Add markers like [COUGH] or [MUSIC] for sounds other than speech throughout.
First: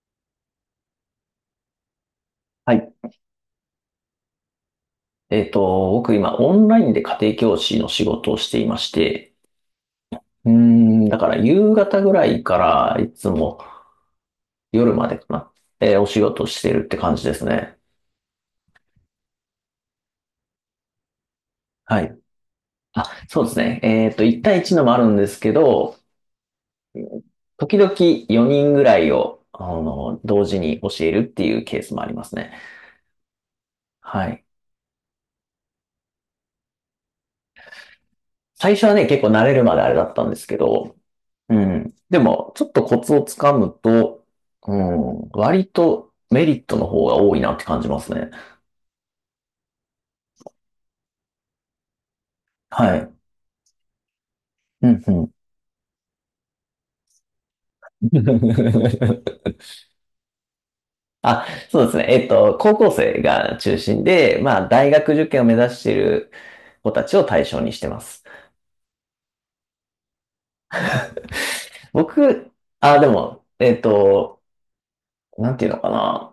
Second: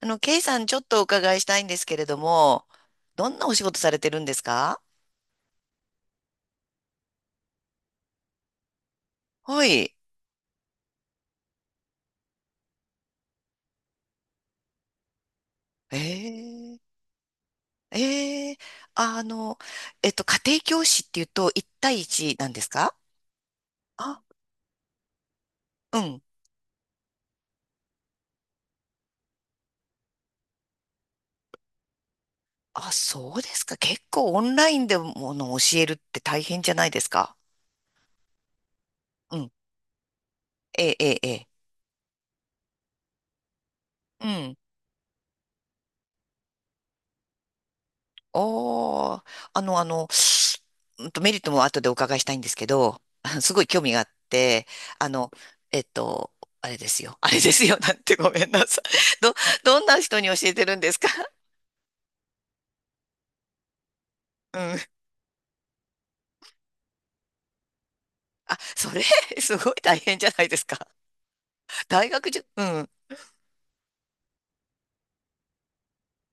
ケイさん、ちょっとお伺いしたいんですけれども、はい。どんなお仕事されてるんですか？僕今オンラインで家庭教師の仕事をしていまして、はい。だから夕方ぐらいからいつも夜までかな、お仕事をしてえるっえて感じですね。ええ。あの、家庭教師っていうと、1対はい。1なんですか？あ、そうですね。あ、1対1のもあるんですけど、うん。時々4人ぐらいを、同時に教えるっていうケースもありますね。あ、そうですか。結は構オい。ンラインでもの教えるって大変じゃないですか？最初はね、結構う慣ん。れるまであれだったんですけえど、えええうん。でも、ちょっとコツをつかむと、ええ。うん、割とメリットの方が多いなって感じますね。ああ、メリットも後でお伺いしたいんですけはど、い。[LAUGHS] すごい興味があって、うん、あうの、ん。えっと、あれですよ。[LAUGHS] あれですよ。なんてごめんなさい。ど、[LAUGHS] どんな人に教えてるんですか？ あ、[LAUGHS] そうですね。高校生が中心で、うまあ、大ん。学受験を目指している子たちを対象にしてます。あ、それ、[LAUGHS] すごい大変じゃないですか。大学じゅ、僕、うん、あ、でも、なんていうのかな。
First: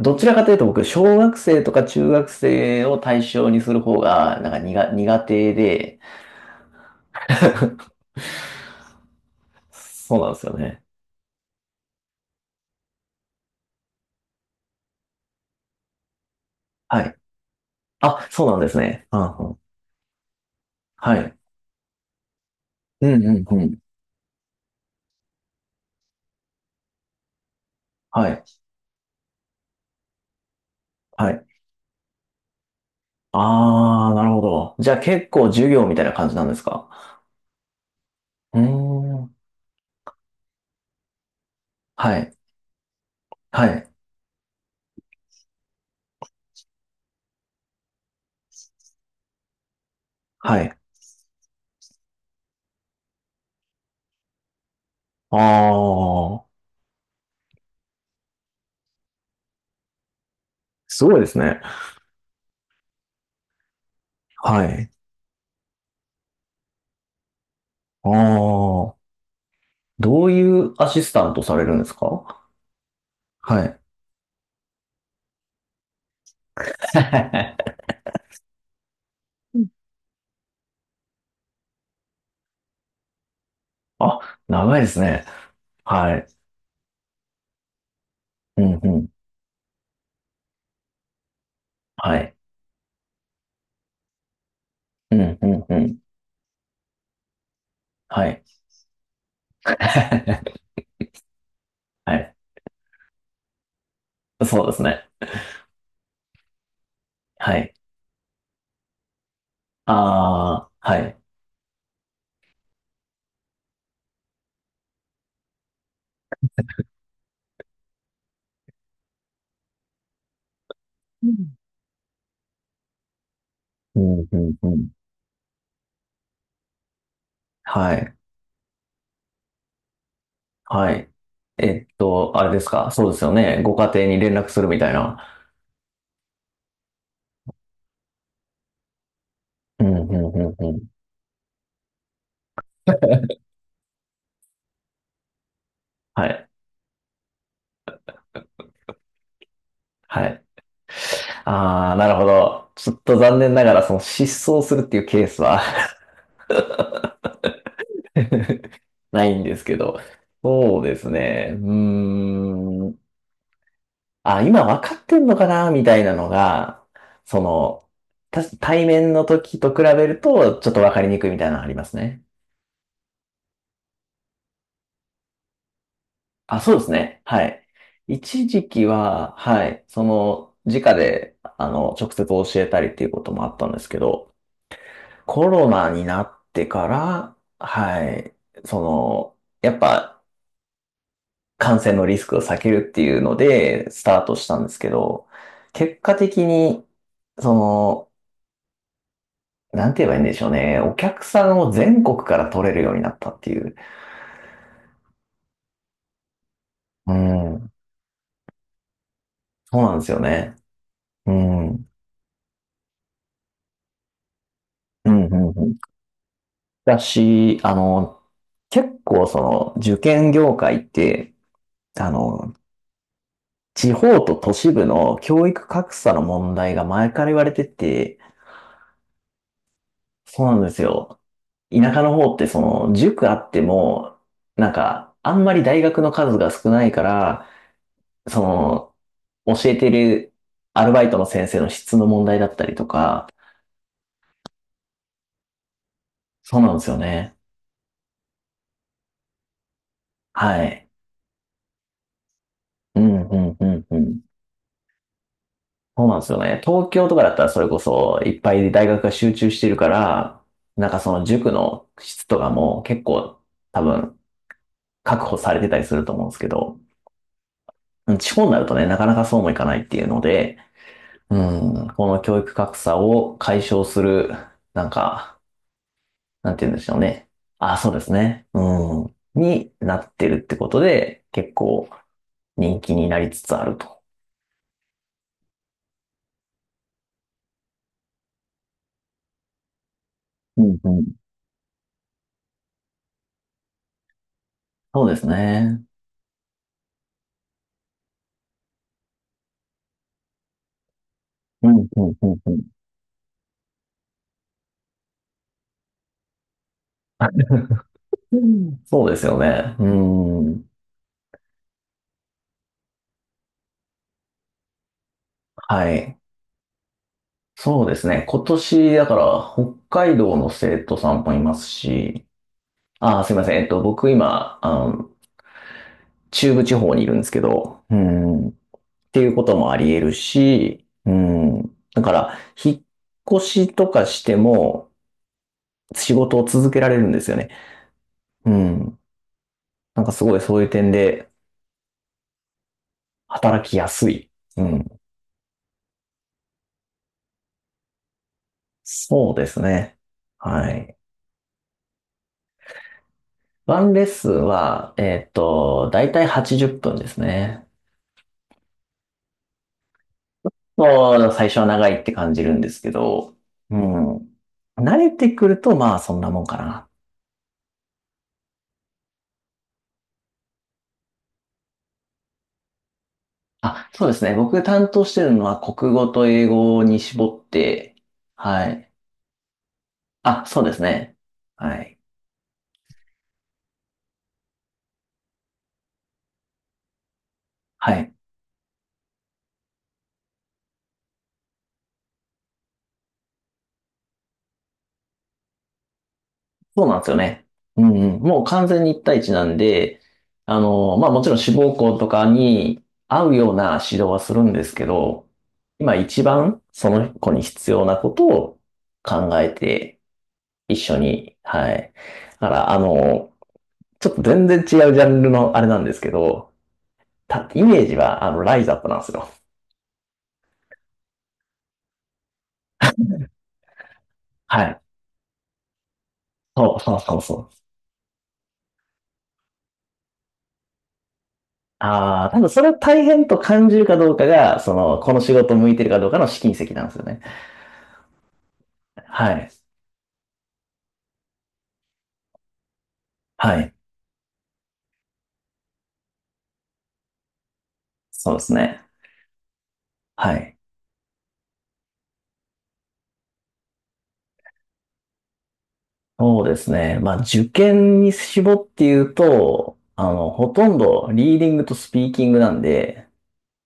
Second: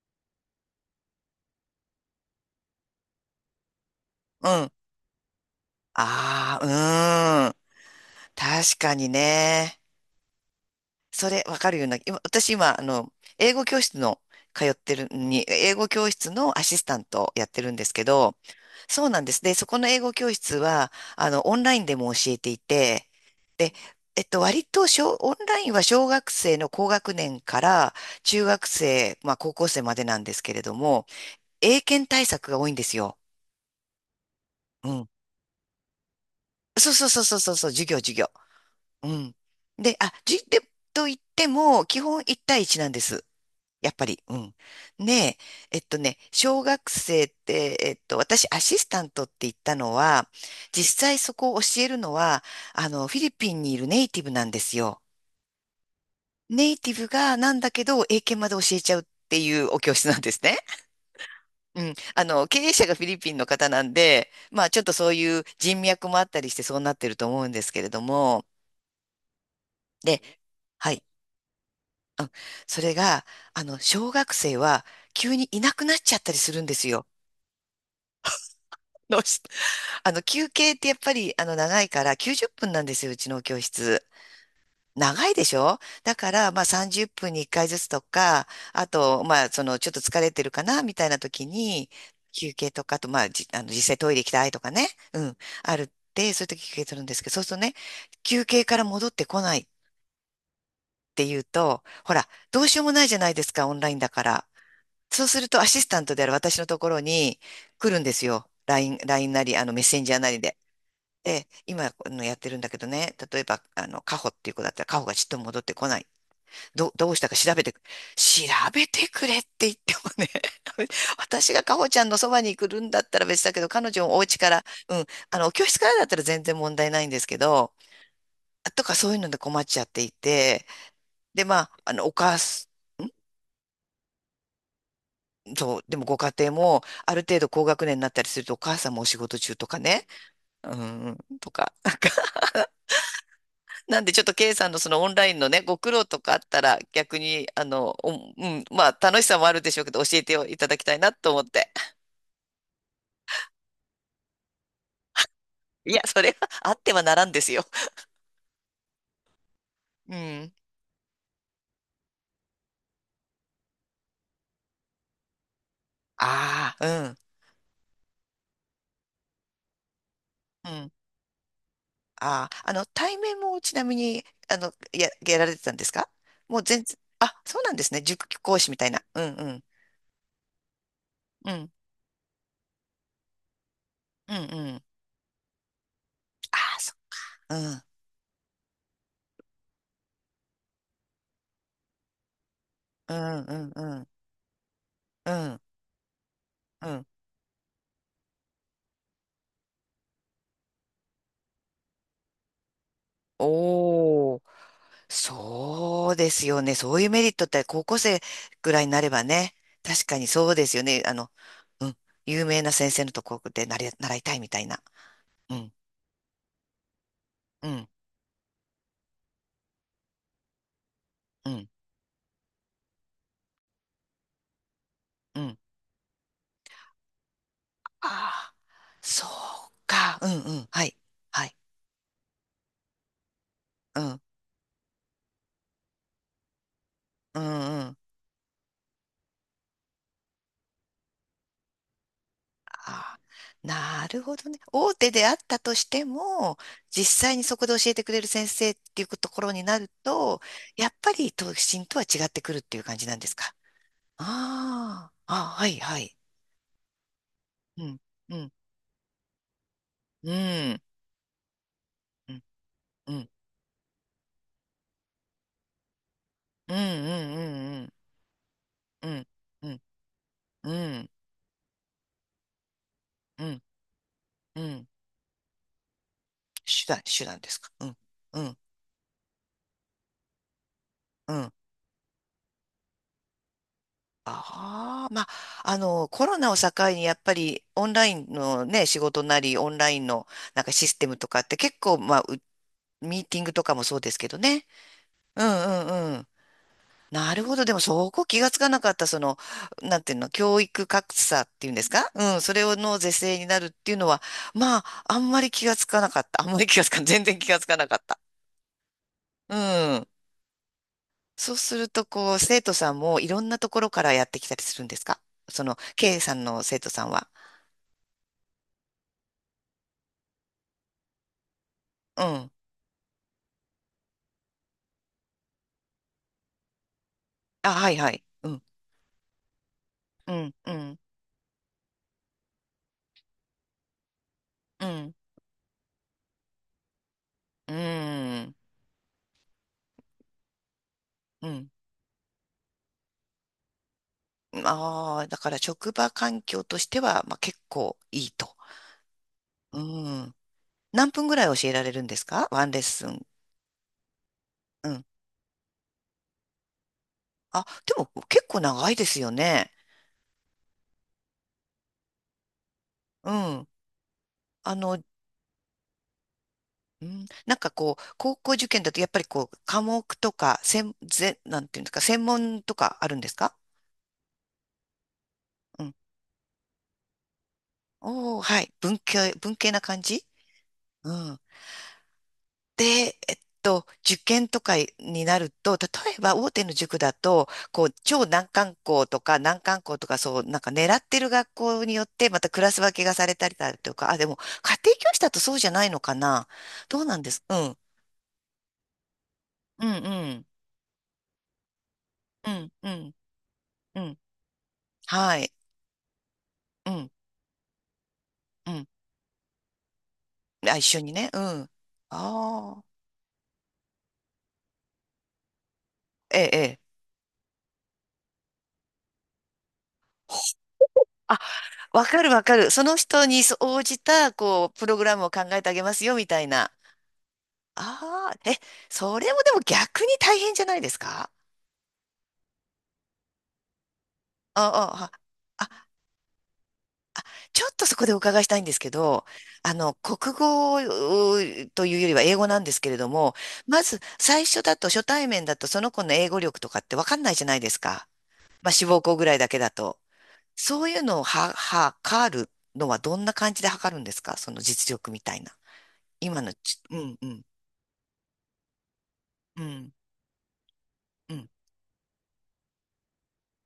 どちらかというと僕、小学生とか中学生を対象にする方が、うなんかん。苦、苦手で、ああ、うん。[LAUGHS] 確かにね。そうなんですよね。それ、わかるような。今、私今、英語教室の、通ってるに、英語教室のアシスタンはい。トをやってるんですけあ、ど、そうなんですそね。ううなんでんす。うで、ん。そこの英語教室は、はい。オンラインでも教えていうて、んうんうで、ん。割と小、オンラインは小学生の高学年からはい。中学生、まあ高校生までなんですけれども、はい。英検対策が多いんですよ。ああ、なるほど。うじゃあん。結構授業みたいな感じなんですか？そうそうそうそうそうそう、授業、授業。うーうん。ん。で、あ、じ、で、と言っても、基は本い。1対1なんです。はやい。っぱり、うん。ね。小学生って、私、アシスタントって言ったのは、はい。実際そこを教えるのは、フィリピンにいるネイティブなんですよ。ああ、ネイティブがなんだけど、英検まで教えちゃうっていうお教室なんですね。すごいですね。[LAUGHS] うん。経営者がフィリピンの方なんで、まはあ、ちょっい。とそういう人脈もあったりしてそうなってると思うんですけれどあも、あ、で、どういうアはシい。スタントされるんですか？それが、はい。小学生は急にいなくなっちゃったりするんですよ。[LAUGHS] [LAUGHS] どうして？休憩ってやっぱり、長いから、90分なんですよ、うちの教室。あ、長いですね。長いでしょ？だはい。から、まあ、30分に1回ずつとか、うんあうん。と、まあ、その、ちょっと疲れてるかな、みたいな時に、はい。休憩とか、あと、まあ、じ、あの、実際トイレ行きたいとかね、ううん、んうんあうるっん。て、そういう時休憩するんですけど、そうするとね、はい。休憩から戻ってこないっ [LAUGHS] はていうと、ほら、い。どうしようもないじゃないですか、オンラインだから。そうですね。そうすると、アシスタントである私のところにはい。来るんですよ。LINE、ラインなり、メッセンジャーなりで。ああ、はい。ええ、今やってるんだけどね、例えば、カホっていう子だったら、カホがちっとも戻ってこない。どうしたか調べてくれって言ってもね、[LAUGHS] う私ん。がカホちゃんのそばに来るんだったら別だけど、彼う女もおん、う家かん、ら、うん。うん、教室からだったら全然問題ないんですけど、はい、とかそういうので困っちゃっていて、はい。で、まあ、お母あれでさすか？ん、そうですよね。ご家庭に連絡するみたいな。そう、でもご家庭も、ある程度高学年になったりすると、お母さんもお仕事中とかうね、ん、うん、うん、ううん。ん、とか、なんでちょっと K さんのそのオンラインのね、ご苦労とはかあっい、たら逆に、あの、おうん、まあ楽しさもあるでしょうけど教えはてい。いただきたいなと思って。ああ、なるほど。ちょっと残念ながら、その失踪するっていうケースは いや、それはあってはならんですよ。[LAUGHS] ないんですけど。うん。そうですね。うーん。あ、今分かってんのかなみたいなのあが、あ、その、対面の時と比べると、うちょん、っうとん。分かりにくいみたいなのありますね。ああ、対面もちなみに、やられてたんですか？もあ、うそう全です然、ね。あ、はそうい。なんですね。塾一講時師みた期いな。うん、は、うん、はい、その、直で、うん、直接教えたりっていうこともあったんですけうど、ん、うん。コロナになっあてあ、かそら、う。うん、はい、その、やっぱ、感染のリスクを避けるってういうのん、うん、で、うスん、タートしたんですけど、うん、結果的に、うん。その、なんて言えばいいんでしょうね。お客さんを全国から取れるようになったっていう。おー。そうですよね。そういううメリットってん、高校生ぐらいになればね。そうなんで確すかよにそうね。ですよね。うん、ううん、ん。有名な先生のところでなれ習いたいみたいな。うん、ううん。ん。だし、うあん。の、結構その受験業界って、うん。あの、地方と都市部のう教ん。育格差の問題が前から言われてあて、あ、そうか。うんそううなんん。ですはい。よ。はい。田舎の方ってその塾あってうも、ん。なんか、あんまり大学の数が少ないかうら、んうん。その、教えてるアルバイトの先生の質の問題だったりとああ、か、なるほどね。大手であったとしても、そうなんですよ実際ね。にそこで教えてくれる先生っていうところになると、はやい。っぱり都心とは違ってくるっていう感うじなんん、ですうか。ん、うん、うん。ああ、あ、はい、はそうい。なんですよね。東京とかだったらそれこうん、そういっん、ぱい大学が集中してるかうら、ん、なんかその塾の質うとん、かも結うん、構多分確保されてたりすると思うんですけうん、ど、うん、うん、うん、地方になるとね、なかうなかん、そうもいかうないん、っていうので、うん、うん、この教育格差をう解ん、消する、なんか、なんて言うんで手しょう段、手ね。段ですか。あ、うそうん、ですうね。ん、うん、になってるってことで、うん。結構人気になりつつあると。ああ、まあ、コロナを境に、やっぱり、オンラインのね、仕事なり、オンラインの、なうんかん、シうステムん、とかって結構、まあ、ミーティングとかもそうですけどね。そうですうん、ね。うん、うん。なるほど。でもそこ気がつかなかった、なんていうの、教育格差ってういうんでんすうか？んううんん、うそんれをの是正になるっていうのは、まあ、あんまり気がつかなかった。あんまり気がつか、全然気がつかなかった。うん。そうですようね。うん。ーん。そうすると、こう、生徒さんもいろんなところからやってきたりするんですか？その、はい。K さんの生徒さんは。そうですね。今年、だから、北海道の生徒さんもいますうし、ん。あー、すいません。僕今、中部地方にいるんですけあ、ど、はういはい。うん。っん。ていうこともあり得るうん、うし、ん、うん。だから、引っ越しとかしてうも、ん、仕事を続けられるんですよね。ううん、ん。なんかすごいそういう点で、うん。働きやすい。うん。ああー、だから職場環境としては、まあ結構いいと。そうですうね。ん。はい。何分ぐらい教えられるんですか？ワンレッスン。ワンレッスンうは、ん。だいたい80分ですあ、ね。でも結構長いですよね。もう、最初は長いって感じるんですけうど、ん。うん。あ慣の、れてくると、まあ、そんなもんかな。うん、なんかこう、高校受験だとやっぱりこう、科目とか、なんていうんですか、専門とかあるんですか？あ、そうですね。僕担当してるのは、う国ん。語と英語に絞って、おー、ははい。い。文系、文系な感じ。あ、そうですうね。ん。はい。で、受験とかになると、例えば大手の塾だと、こう、はい。超難関校とか難関校とか、そう、なんか狙ってる学校によって、またクラス分けがされたりだとか、あ、でも、家庭教師だとそうじゃないのかな。そうなんどうですなよんです？ね。うん、うんうん。もう完全に一対一なんうん、で、うん、まあもちろん志望校とかうん、にうん、合うような指う導ん、はするんですけど、はい、今一番うそん、の子に必要なことをうん。考えてあ、一一緒緒にね、に、うん。あはい。だから、あ、ちょっと全然違うジャンルのあれなんですけええ、ど、ええ。イメージはあの、ライズアップなんですよ。あ、わかるわかる。その人に応じた、はこう、い。プログラムを考えてあげますよ、みたいな。そうそうそうそう。ああ、え、それもでも逆に大変じゃないですか？ああ、多分それを大変と感じるかどうかが、あその、あ、この仕事あ、向いてあるかどうかの試金石なんですよね。ちょっとそこでお伺いしたいんですけど、はい。国語うというよりは英語なんですけれども、はい。まず最初だと初対面だとその子の英語力とかってわかんないじゃないですか。そうですまあ、ね。志望校ぐらいだけだと。はい。そういうのをは、測るのはどんな感じで測るんですか？その実力みたいな。今そうのですち、うね。まん、あ、うん、受験に絞って言ううと、ん、ほとんどうリーん。ディングとスピーキングなんで、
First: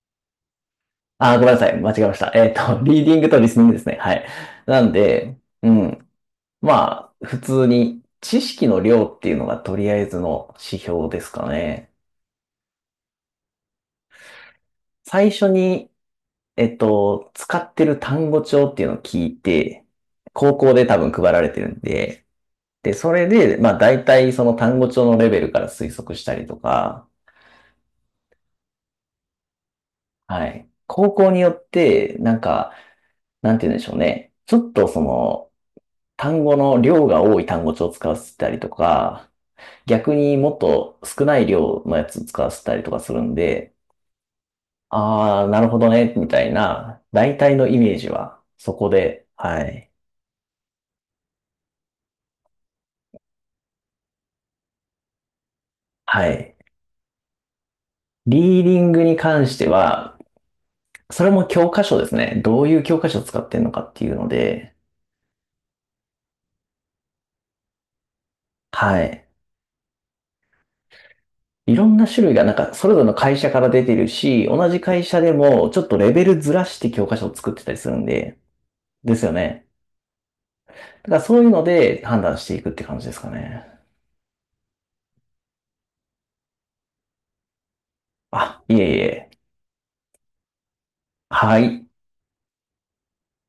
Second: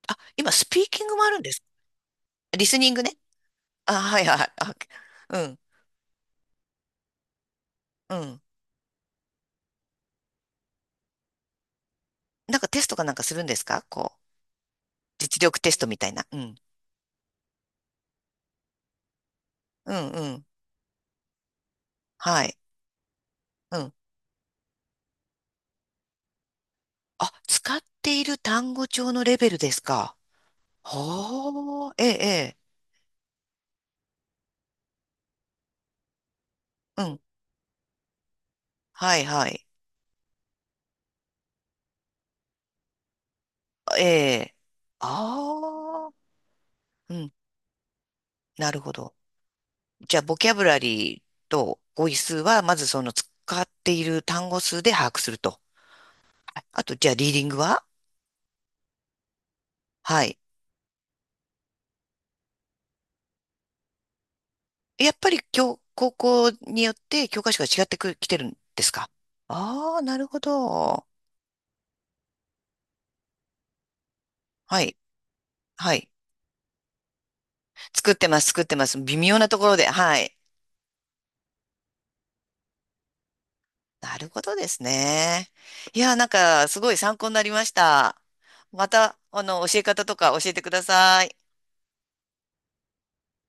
あ、今スピーキングもああ、るんごでめんなす。さい。間違えました。リス[LAUGHS] ニンリグーデね。ィングとリスニングですあ、ね。ははいい。はい。あ な OK。 んで、うん。うん。まあ、普通にうん。知識の量っていうのがとりあえずの指標ですかね。なんかテストかなんかするんですか？こう、最実初力テストに、みたいな。うん。使ってる単語帳っていうのを聞いて、うん、うん。高校で多分配られてるんで、はい。で、それで、まあうん。大体その単語帳のレベルから推測したりとか、あ、使っている単語帳のレベルですか？はい。高校によっほー、えて、なんえ、か、なんて言うんでしょうね。ちょっとその、単語のええ。量うん。が多い単語帳を使わせたりとはい、か、はい。逆にもっと少ない量のやつ使わせたりとかするんで、ええ。あー、なるほどああ、ね、みたいな、うん。大体のイメージは、なそるこほど。で、はい。じゃあ、ボキャブラリーと語彙数は、まずその使っている単語数で把握すると。はい。はい。あと、じゃあ、リーディングは？リーディングに関しては、はい。それも教科書ですね。どういう教科書を使ってるのかっていうので、やっぱり高校によって教科書が違ってく、きてるんですはか？い。ああー、なるほど。いろんな種類が、なんか、それぞれの会社から出てるし、同じはい、会社でも、ちょっはとい。レベルずらして教科書を作ってたりするん作ってで、ます、作ってます。で微すよ妙なとこね。ろで、はい。だからそういうので判断していくって感じですかね。なるほどですね。いや、なんか、すごい参考になりました。あ、いまえいた、え。教え方とか教えてください。はい。